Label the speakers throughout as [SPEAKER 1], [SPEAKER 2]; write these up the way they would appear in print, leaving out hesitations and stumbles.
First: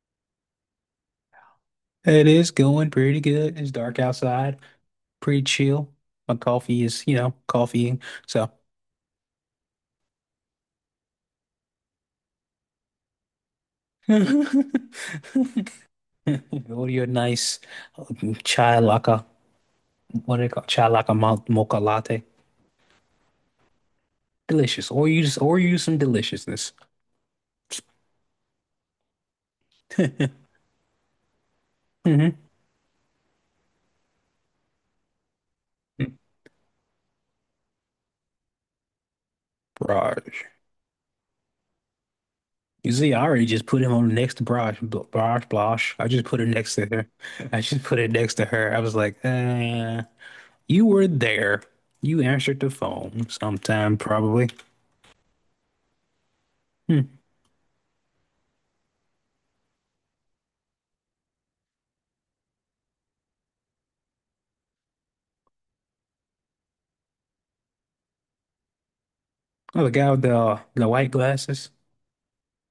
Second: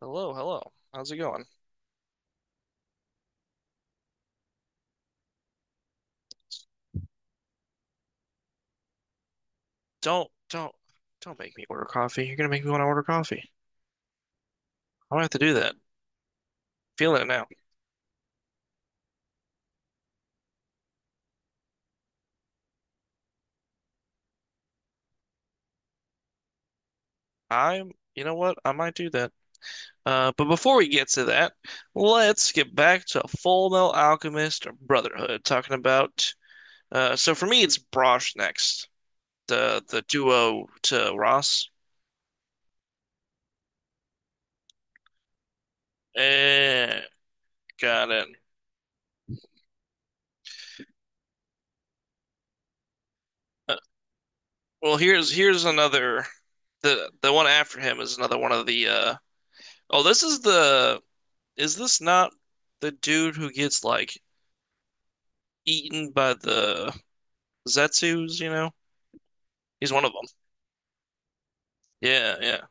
[SPEAKER 1] Hello, hello. How's it going?
[SPEAKER 2] Hey, it is going pretty good. It's dark outside, pretty chill. My coffee is, you know, coffeeing. So,
[SPEAKER 1] Don't, don't, don't make me order coffee. You're gonna make me want to order coffee.
[SPEAKER 2] order
[SPEAKER 1] I might have to do that.
[SPEAKER 2] your
[SPEAKER 1] Feeling it now.
[SPEAKER 2] nice chai laka. What do they call chai laka mocha latte? Delicious. Or you just or use some deliciousness.
[SPEAKER 1] I'm, you know what? I might do that. But before we get to that,
[SPEAKER 2] Hmm.
[SPEAKER 1] let's get back to Full Metal Alchemist Brotherhood, talking about. So for me, it's Brosh next, the
[SPEAKER 2] Braj.
[SPEAKER 1] duo to Ross.
[SPEAKER 2] You see, I already just put him on next to Braj. Braj, Blosh. I just put it next to
[SPEAKER 1] Eh,
[SPEAKER 2] her. I just put
[SPEAKER 1] got
[SPEAKER 2] it
[SPEAKER 1] it.
[SPEAKER 2] next to her. I was like, you were there. You answered the phone
[SPEAKER 1] Uh,
[SPEAKER 2] sometime, probably.
[SPEAKER 1] well, here's another.
[SPEAKER 2] Hmm.
[SPEAKER 1] The one after him is another one of the. Oh, this is the. Is this not the dude who gets like eaten by the Zetsus, you know?
[SPEAKER 2] Oh, the
[SPEAKER 1] He's one
[SPEAKER 2] guy
[SPEAKER 1] of them.
[SPEAKER 2] with the white glasses.
[SPEAKER 1] Yeah, yeah.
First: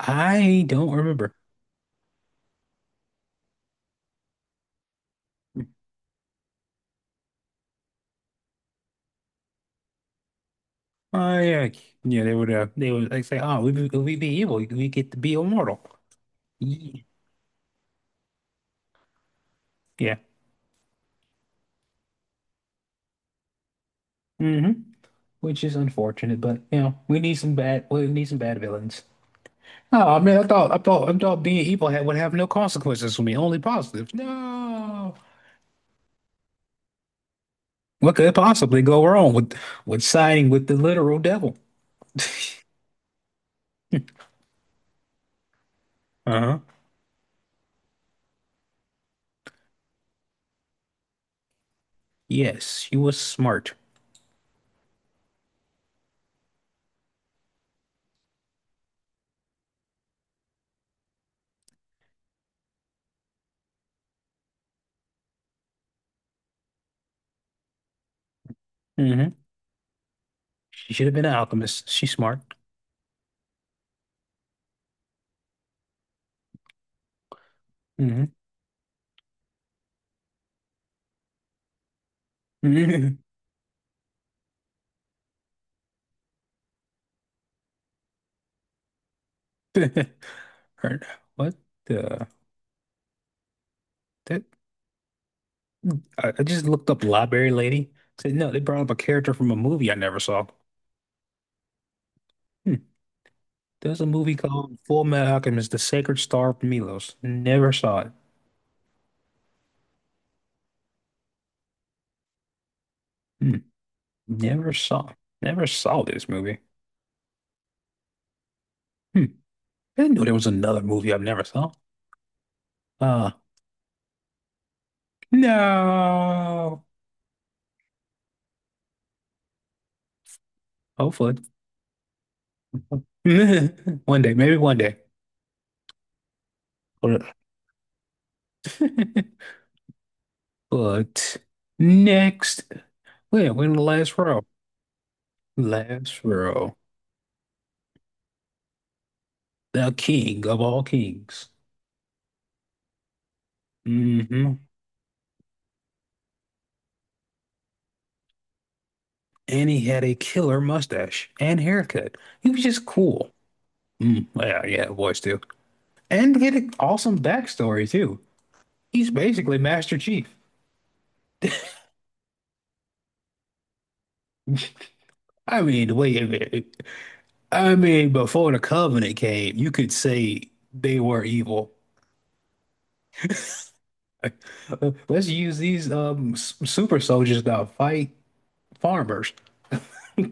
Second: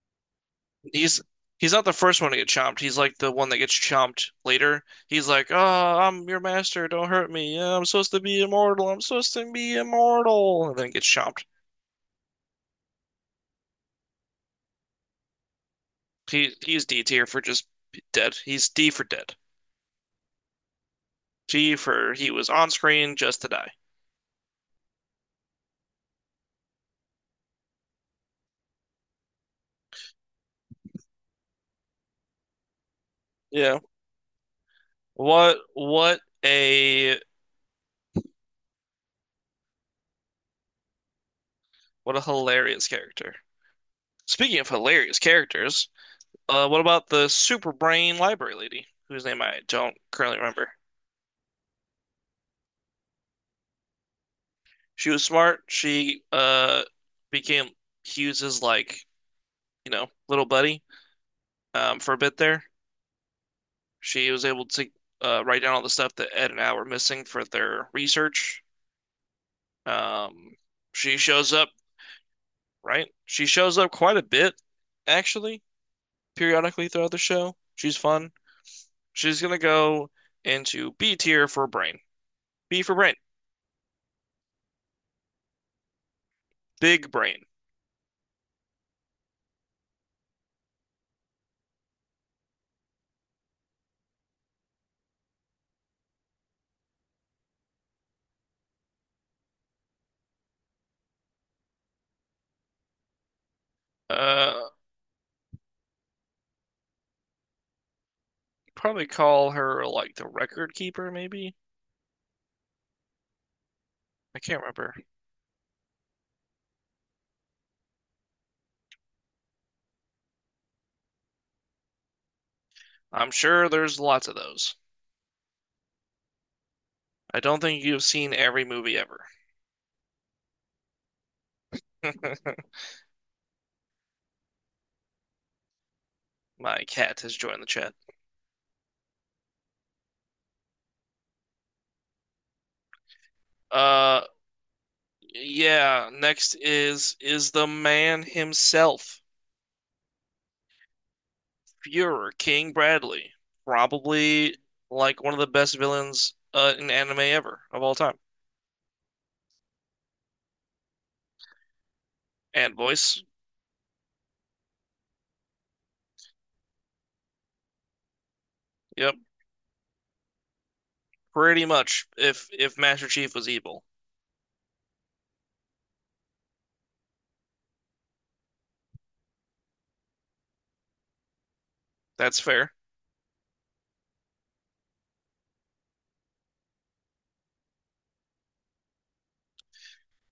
[SPEAKER 2] I don't
[SPEAKER 1] He's
[SPEAKER 2] remember.
[SPEAKER 1] he's not the first one to get chomped. He's like the one that gets chomped later. He's like, "Oh, I'm your master. Don't hurt me. Yeah, I'm supposed to be immortal. I'm supposed to be immortal." And then gets
[SPEAKER 2] Oh
[SPEAKER 1] chomped.
[SPEAKER 2] yeah, yeah. They would like say, "Oh, we we be evil. We get to be immortal."
[SPEAKER 1] He's D
[SPEAKER 2] Ye-
[SPEAKER 1] tier for just dead. He's D for dead.
[SPEAKER 2] Yeah.
[SPEAKER 1] G for he was on screen just to die.
[SPEAKER 2] Mm-hmm. Which is unfortunate, but we need some bad. We need some bad villains. Oh, I mean, I thought I thought being evil had, would have no consequences for me, only
[SPEAKER 1] Yeah.
[SPEAKER 2] positives. No.
[SPEAKER 1] What what a
[SPEAKER 2] What could possibly go wrong with siding with the literal devil?
[SPEAKER 1] what a hilarious character. Speaking of hilarious characters,
[SPEAKER 2] Uh-huh.
[SPEAKER 1] what about the super brain library lady, whose name I don't currently remember?
[SPEAKER 2] Yes, you was smart.
[SPEAKER 1] She was smart. She became Hughes's like, you know, little buddy, for a bit there. She was able to write down all the stuff that Ed and Al were missing for their research.
[SPEAKER 2] Mm-hmm.
[SPEAKER 1] Um,
[SPEAKER 2] She should have
[SPEAKER 1] she
[SPEAKER 2] been an
[SPEAKER 1] shows up,
[SPEAKER 2] alchemist. She's smart.
[SPEAKER 1] right? She shows up quite a bit, actually, periodically throughout the show. She's fun.
[SPEAKER 2] Hmm.
[SPEAKER 1] She's gonna go into B tier for brain. B for brain.
[SPEAKER 2] Hmm.
[SPEAKER 1] Big brain.
[SPEAKER 2] Her, what the that I just looked up Library Lady. Said no, they brought up a character from a movie I never saw. Hmm. There's a movie
[SPEAKER 1] Uh,
[SPEAKER 2] called Full Metal Alchemist: The Sacred Star of Milos. Never saw it.
[SPEAKER 1] Probably call her like the record keeper, maybe?
[SPEAKER 2] Hmm.
[SPEAKER 1] I can't
[SPEAKER 2] Never
[SPEAKER 1] remember.
[SPEAKER 2] saw. Never saw this movie. Hmm. I didn't know there was another movie I've never saw.
[SPEAKER 1] I'm
[SPEAKER 2] Uh
[SPEAKER 1] sure there's lots of those.
[SPEAKER 2] no.
[SPEAKER 1] I don't think you've seen every movie ever.
[SPEAKER 2] Hopefully. One day, maybe one day.
[SPEAKER 1] My cat
[SPEAKER 2] Hold
[SPEAKER 1] has
[SPEAKER 2] up.
[SPEAKER 1] joined the chat.
[SPEAKER 2] But next, wait, we're in the last
[SPEAKER 1] Uh,
[SPEAKER 2] row.
[SPEAKER 1] yeah,
[SPEAKER 2] Last
[SPEAKER 1] next
[SPEAKER 2] row.
[SPEAKER 1] is the man himself,
[SPEAKER 2] The king of all kings.
[SPEAKER 1] Fuhrer King Bradley. Probably
[SPEAKER 2] Hmm.
[SPEAKER 1] like one of the best villains in anime ever of all time.
[SPEAKER 2] And he had a killer mustache and haircut. He was
[SPEAKER 1] And
[SPEAKER 2] just
[SPEAKER 1] voice,
[SPEAKER 2] cool. Mm, yeah, yeah, voice too. And he had an awesome backstory too. He's
[SPEAKER 1] yep,
[SPEAKER 2] basically Master Chief.
[SPEAKER 1] pretty much if Master Chief was evil.
[SPEAKER 2] I mean, the way it, I mean, before the Covenant came, you could say they were evil.
[SPEAKER 1] That's fair.
[SPEAKER 2] Let's use these super soldiers to fight farmers.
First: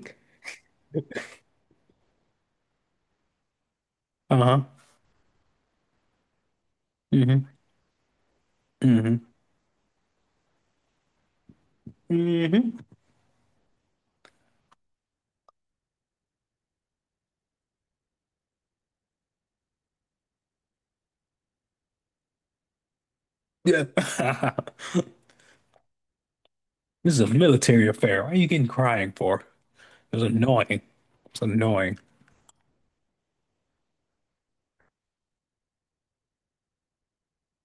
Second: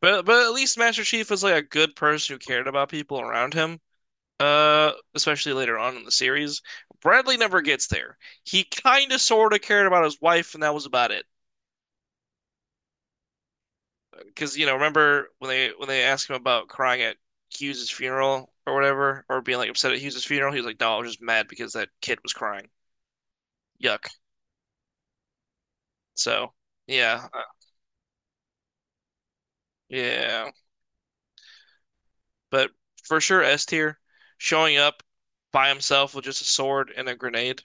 [SPEAKER 1] But at least Master Chief was like a good person who cared about people around him.
[SPEAKER 2] Uh-huh.
[SPEAKER 1] Especially later on in the series, Bradley
[SPEAKER 2] Mm-hmm.
[SPEAKER 1] never gets there. He kind
[SPEAKER 2] Mm-hmm.
[SPEAKER 1] of sort of cared about his wife, and that was about it.
[SPEAKER 2] Mm-hmm.
[SPEAKER 1] Because, you know, remember when they asked him about crying at Hughes's funeral or whatever, or being like upset at Hughes's funeral, he was like, "No, I was just mad because that kid was crying."
[SPEAKER 2] Yeah.
[SPEAKER 1] Yuck. So
[SPEAKER 2] This is a
[SPEAKER 1] yeah,
[SPEAKER 2] military affair. Why are you getting crying for? It was
[SPEAKER 1] yeah.
[SPEAKER 2] annoying. It's annoying.
[SPEAKER 1] But for sure, S tier, showing up by himself with just a sword and a grenade.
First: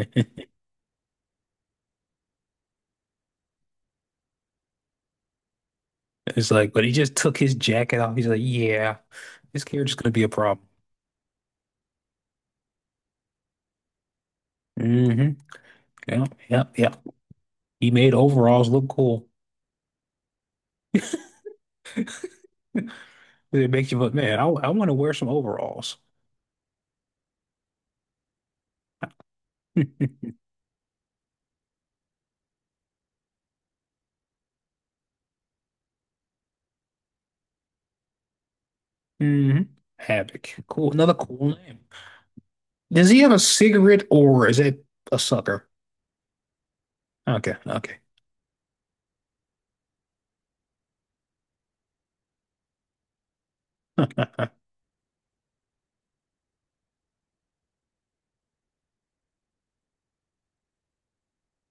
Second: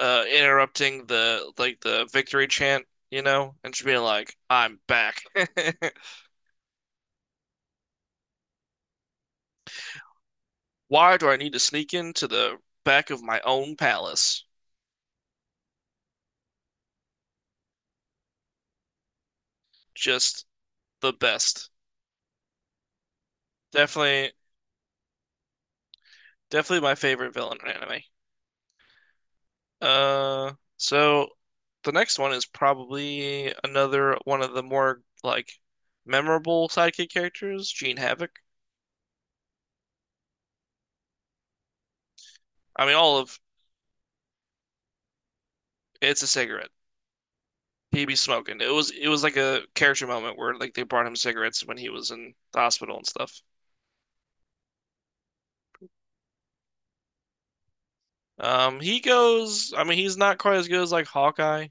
[SPEAKER 1] Uh, interrupting the like the victory chant, you know, and just being like, "I'm back."
[SPEAKER 2] It's like, but he just took his jacket off. He's like, yeah, this carriage is gonna be a problem.
[SPEAKER 1] Why do I need to sneak into the back of my own palace?
[SPEAKER 2] Mm-hmm. Yeah, yeah, yeah. He made overalls look cool.
[SPEAKER 1] Just the best.
[SPEAKER 2] It makes you, but
[SPEAKER 1] Definitely,
[SPEAKER 2] man, I want to wear some overalls.
[SPEAKER 1] definitely my favorite villain in anime. So the next one is probably another one of the more like memorable sidekick characters, Gene Havoc.
[SPEAKER 2] Hmm. Havoc. Cool. Another cool name.
[SPEAKER 1] I mean,
[SPEAKER 2] Does
[SPEAKER 1] all
[SPEAKER 2] he have
[SPEAKER 1] of.
[SPEAKER 2] a cigarette or is it a sucker?
[SPEAKER 1] It's a cigarette.
[SPEAKER 2] Okay, okay.
[SPEAKER 1] He'd be smoking. It was like a character moment where like they brought him cigarettes when he was in the hospital and stuff. He goes. I mean, he's not quite as good as like Hawkeye,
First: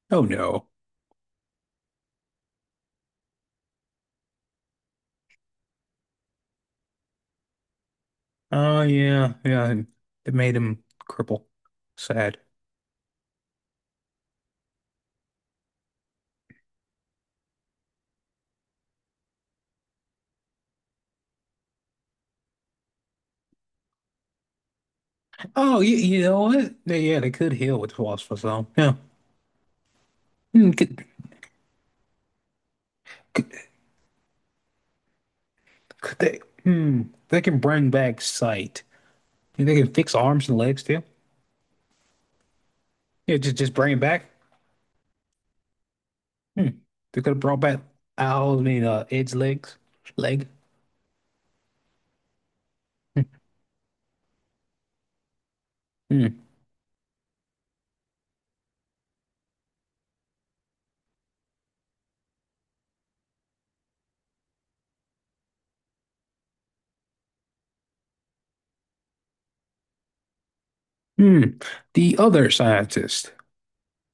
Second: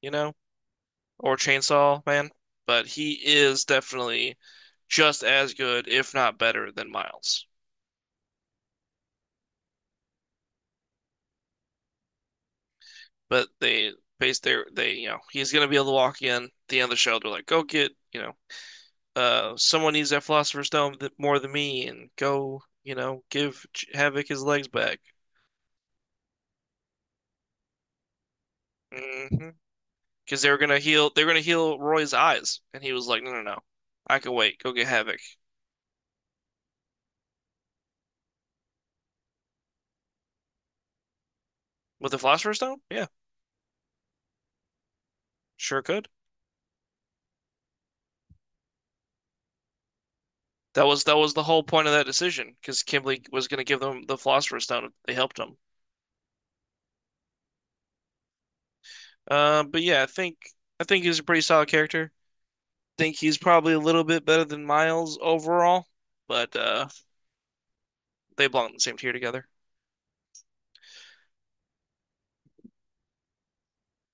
[SPEAKER 1] you
[SPEAKER 2] Oh
[SPEAKER 1] know,
[SPEAKER 2] no.
[SPEAKER 1] or Chainsaw Man, but he is definitely just as good, if not better, than Miles.
[SPEAKER 2] Oh yeah, yeah. And it made him cripple. Sad.
[SPEAKER 1] But they base their they you know he's gonna be able to walk in at the end of the show. They're like, go get, you know, someone needs that Philosopher's Stone th more than me, and go, you know, give Ch- Havoc his legs back.
[SPEAKER 2] Oh, you know what? They, yeah, they could heal with philosopher's stone. Yeah.
[SPEAKER 1] Hmm, because they were
[SPEAKER 2] Hmm,
[SPEAKER 1] gonna heal they were gonna heal Roy's eyes, and he was like, "No, no,
[SPEAKER 2] could,
[SPEAKER 1] no, I can wait. Go get Havoc
[SPEAKER 2] could they? Hmm. They can bring back sight. You think they can fix arms and legs too.
[SPEAKER 1] with the Philosopher's Stone." Yeah,
[SPEAKER 2] Yeah, just bring it back.
[SPEAKER 1] sure could.
[SPEAKER 2] Hmm. They could have brought back Al, I mean, Ed's legs, leg.
[SPEAKER 1] That was the whole point of that decision because Kimberly was gonna give them the Philosopher's Stone if they helped him.
[SPEAKER 2] Hmm.
[SPEAKER 1] But yeah, I think he's a pretty solid character. I think he's probably a little bit better than Miles overall, but they belong in the same tier together.
[SPEAKER 2] Hmm. The other scientist.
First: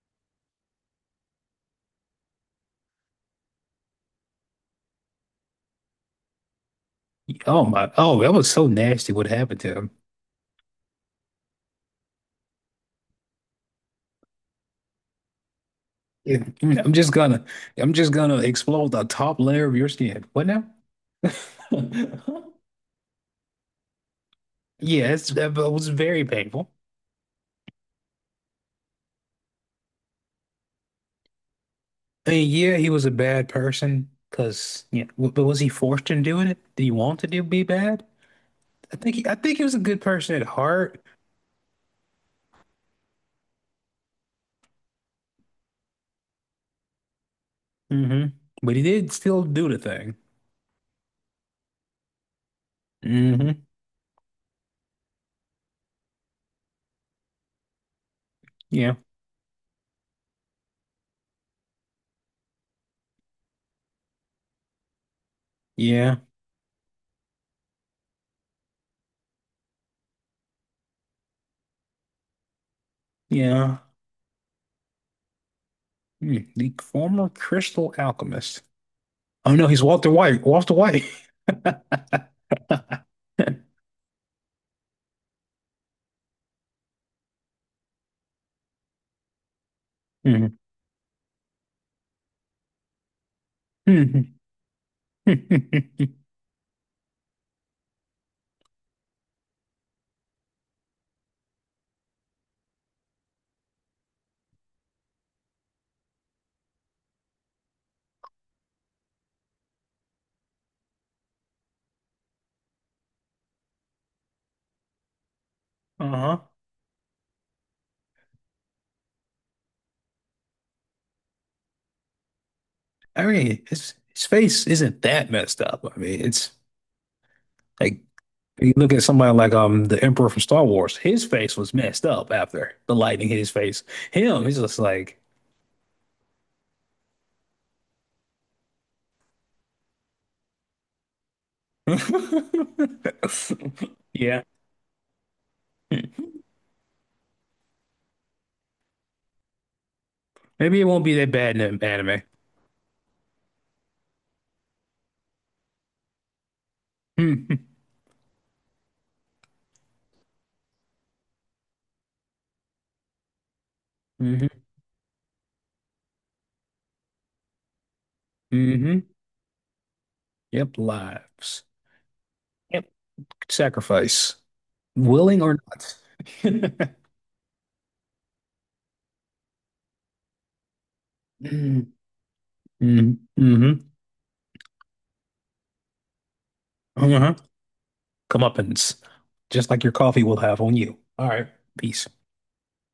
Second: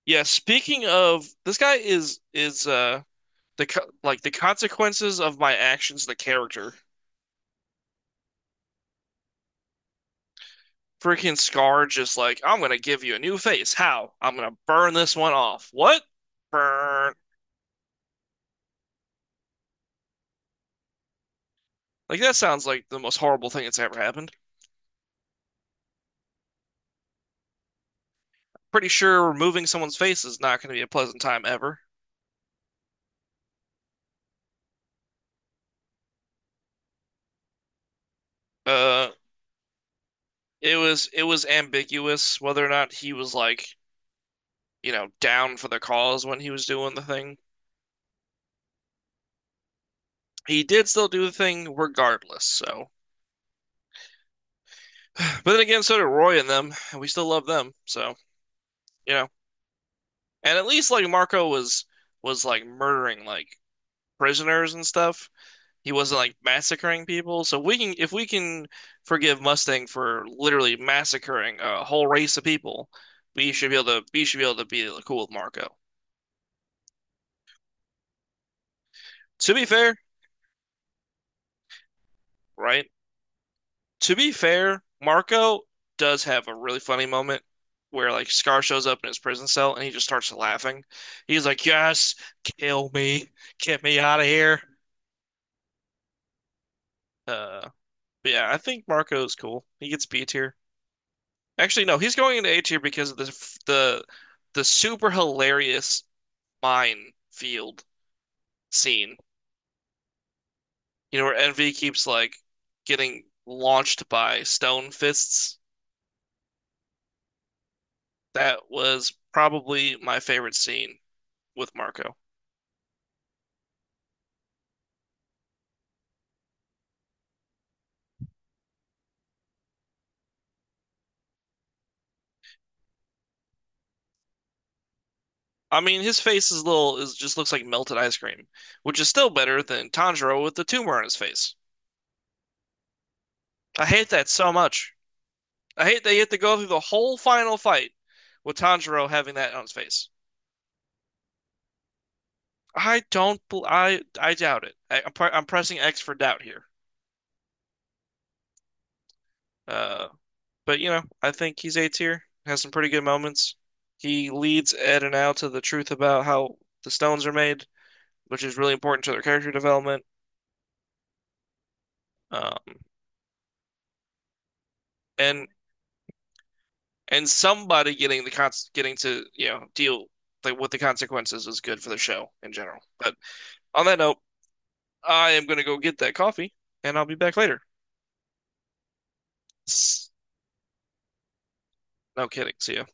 [SPEAKER 1] Yeah, speaking of, this guy is the, like, the consequences of my actions, the character.
[SPEAKER 2] Oh my. Oh, that was so nasty. What happened to him?
[SPEAKER 1] Freaking Scar just like, I'm gonna give you a new face. How? I'm gonna burn this one off. What?
[SPEAKER 2] Yeah, I'm just
[SPEAKER 1] Burn.
[SPEAKER 2] gonna, I'm just gonna explode the top layer of your skin. What now?
[SPEAKER 1] Like, that sounds like the most horrible thing that's ever happened.
[SPEAKER 2] Yeah, it's, that was very painful.
[SPEAKER 1] Pretty sure removing someone's face is not gonna be a pleasant time ever.
[SPEAKER 2] I mean, yeah, he was a bad person, cause yeah, but was he forced into doing it? Did he want to do be bad?
[SPEAKER 1] Uh,
[SPEAKER 2] I think he was a good person at
[SPEAKER 1] it
[SPEAKER 2] heart.
[SPEAKER 1] was it was ambiguous whether or not he was like, you know, down for the cause when he was doing the thing.
[SPEAKER 2] Hmm. But he did still do the thing.
[SPEAKER 1] He did still do the thing regardless, so.
[SPEAKER 2] Hmm.
[SPEAKER 1] But then again, so did Roy and them, and we still love them, so,
[SPEAKER 2] Yeah,
[SPEAKER 1] you know. And at least like Marco was like murdering like prisoners and stuff. He
[SPEAKER 2] yeah,
[SPEAKER 1] wasn't like massacring people. So we can, if we can forgive Mustang for literally massacring a whole race of people,
[SPEAKER 2] yeah.
[SPEAKER 1] we should be able to be cool with Marco.
[SPEAKER 2] Hmm, the former crystal alchemist.
[SPEAKER 1] To
[SPEAKER 2] Oh
[SPEAKER 1] be
[SPEAKER 2] no, he's
[SPEAKER 1] fair,
[SPEAKER 2] Walter White. Walter White.
[SPEAKER 1] right? To be fair, Marco does have a really funny moment where like Scar shows up in his prison cell and he just starts laughing. He's like, "Yes, kill me, get me out of
[SPEAKER 2] Mhm.
[SPEAKER 1] here." Uh, but yeah, I think Marco's cool. He gets B tier. Actually, no, he's going into A tier because of the f- the super hilarious minefield scene. You know, where Envy keeps like getting launched by stone fists.
[SPEAKER 2] Uh-huh.
[SPEAKER 1] That was probably my favorite scene with Marco.
[SPEAKER 2] I mean, his face isn't that messed up. I mean, it's like you look at somebody like the Emperor from Star Wars. His face was messed up after the lightning hit his face. Him, he's just like,
[SPEAKER 1] I mean, his face is little is just looks like melted ice cream, which is still better than Tanjiro with the tumor on his face. I hate that
[SPEAKER 2] yeah.
[SPEAKER 1] so much. I hate that you have to go through the whole final fight with Tanjiro having that on his face.
[SPEAKER 2] Maybe it won't be that bad in the anime.
[SPEAKER 1] I don't. Bel- I doubt it. Pre- I'm pressing X for doubt here. Uh, but you know, I think he's A tier. Has some pretty good moments. He
[SPEAKER 2] Mm-hmm.
[SPEAKER 1] leads Ed and Al to the truth about how the stones are made, which is really
[SPEAKER 2] Hmm.
[SPEAKER 1] important to their character development.
[SPEAKER 2] Yep, lives.
[SPEAKER 1] Um,
[SPEAKER 2] Yep, sacrifice, willing
[SPEAKER 1] and
[SPEAKER 2] or not.
[SPEAKER 1] somebody getting the con getting to, you know, deal like with the consequences is good for
[SPEAKER 2] Mm-hmm.
[SPEAKER 1] the show in general. But
[SPEAKER 2] Mm-hmm.
[SPEAKER 1] on that note, I am gonna go get that coffee, and I'll be
[SPEAKER 2] Uh-huh.
[SPEAKER 1] back later.
[SPEAKER 2] Comeuppance, just like your
[SPEAKER 1] S-
[SPEAKER 2] coffee will have on you. All right, peace.
[SPEAKER 1] No kidding. See ya.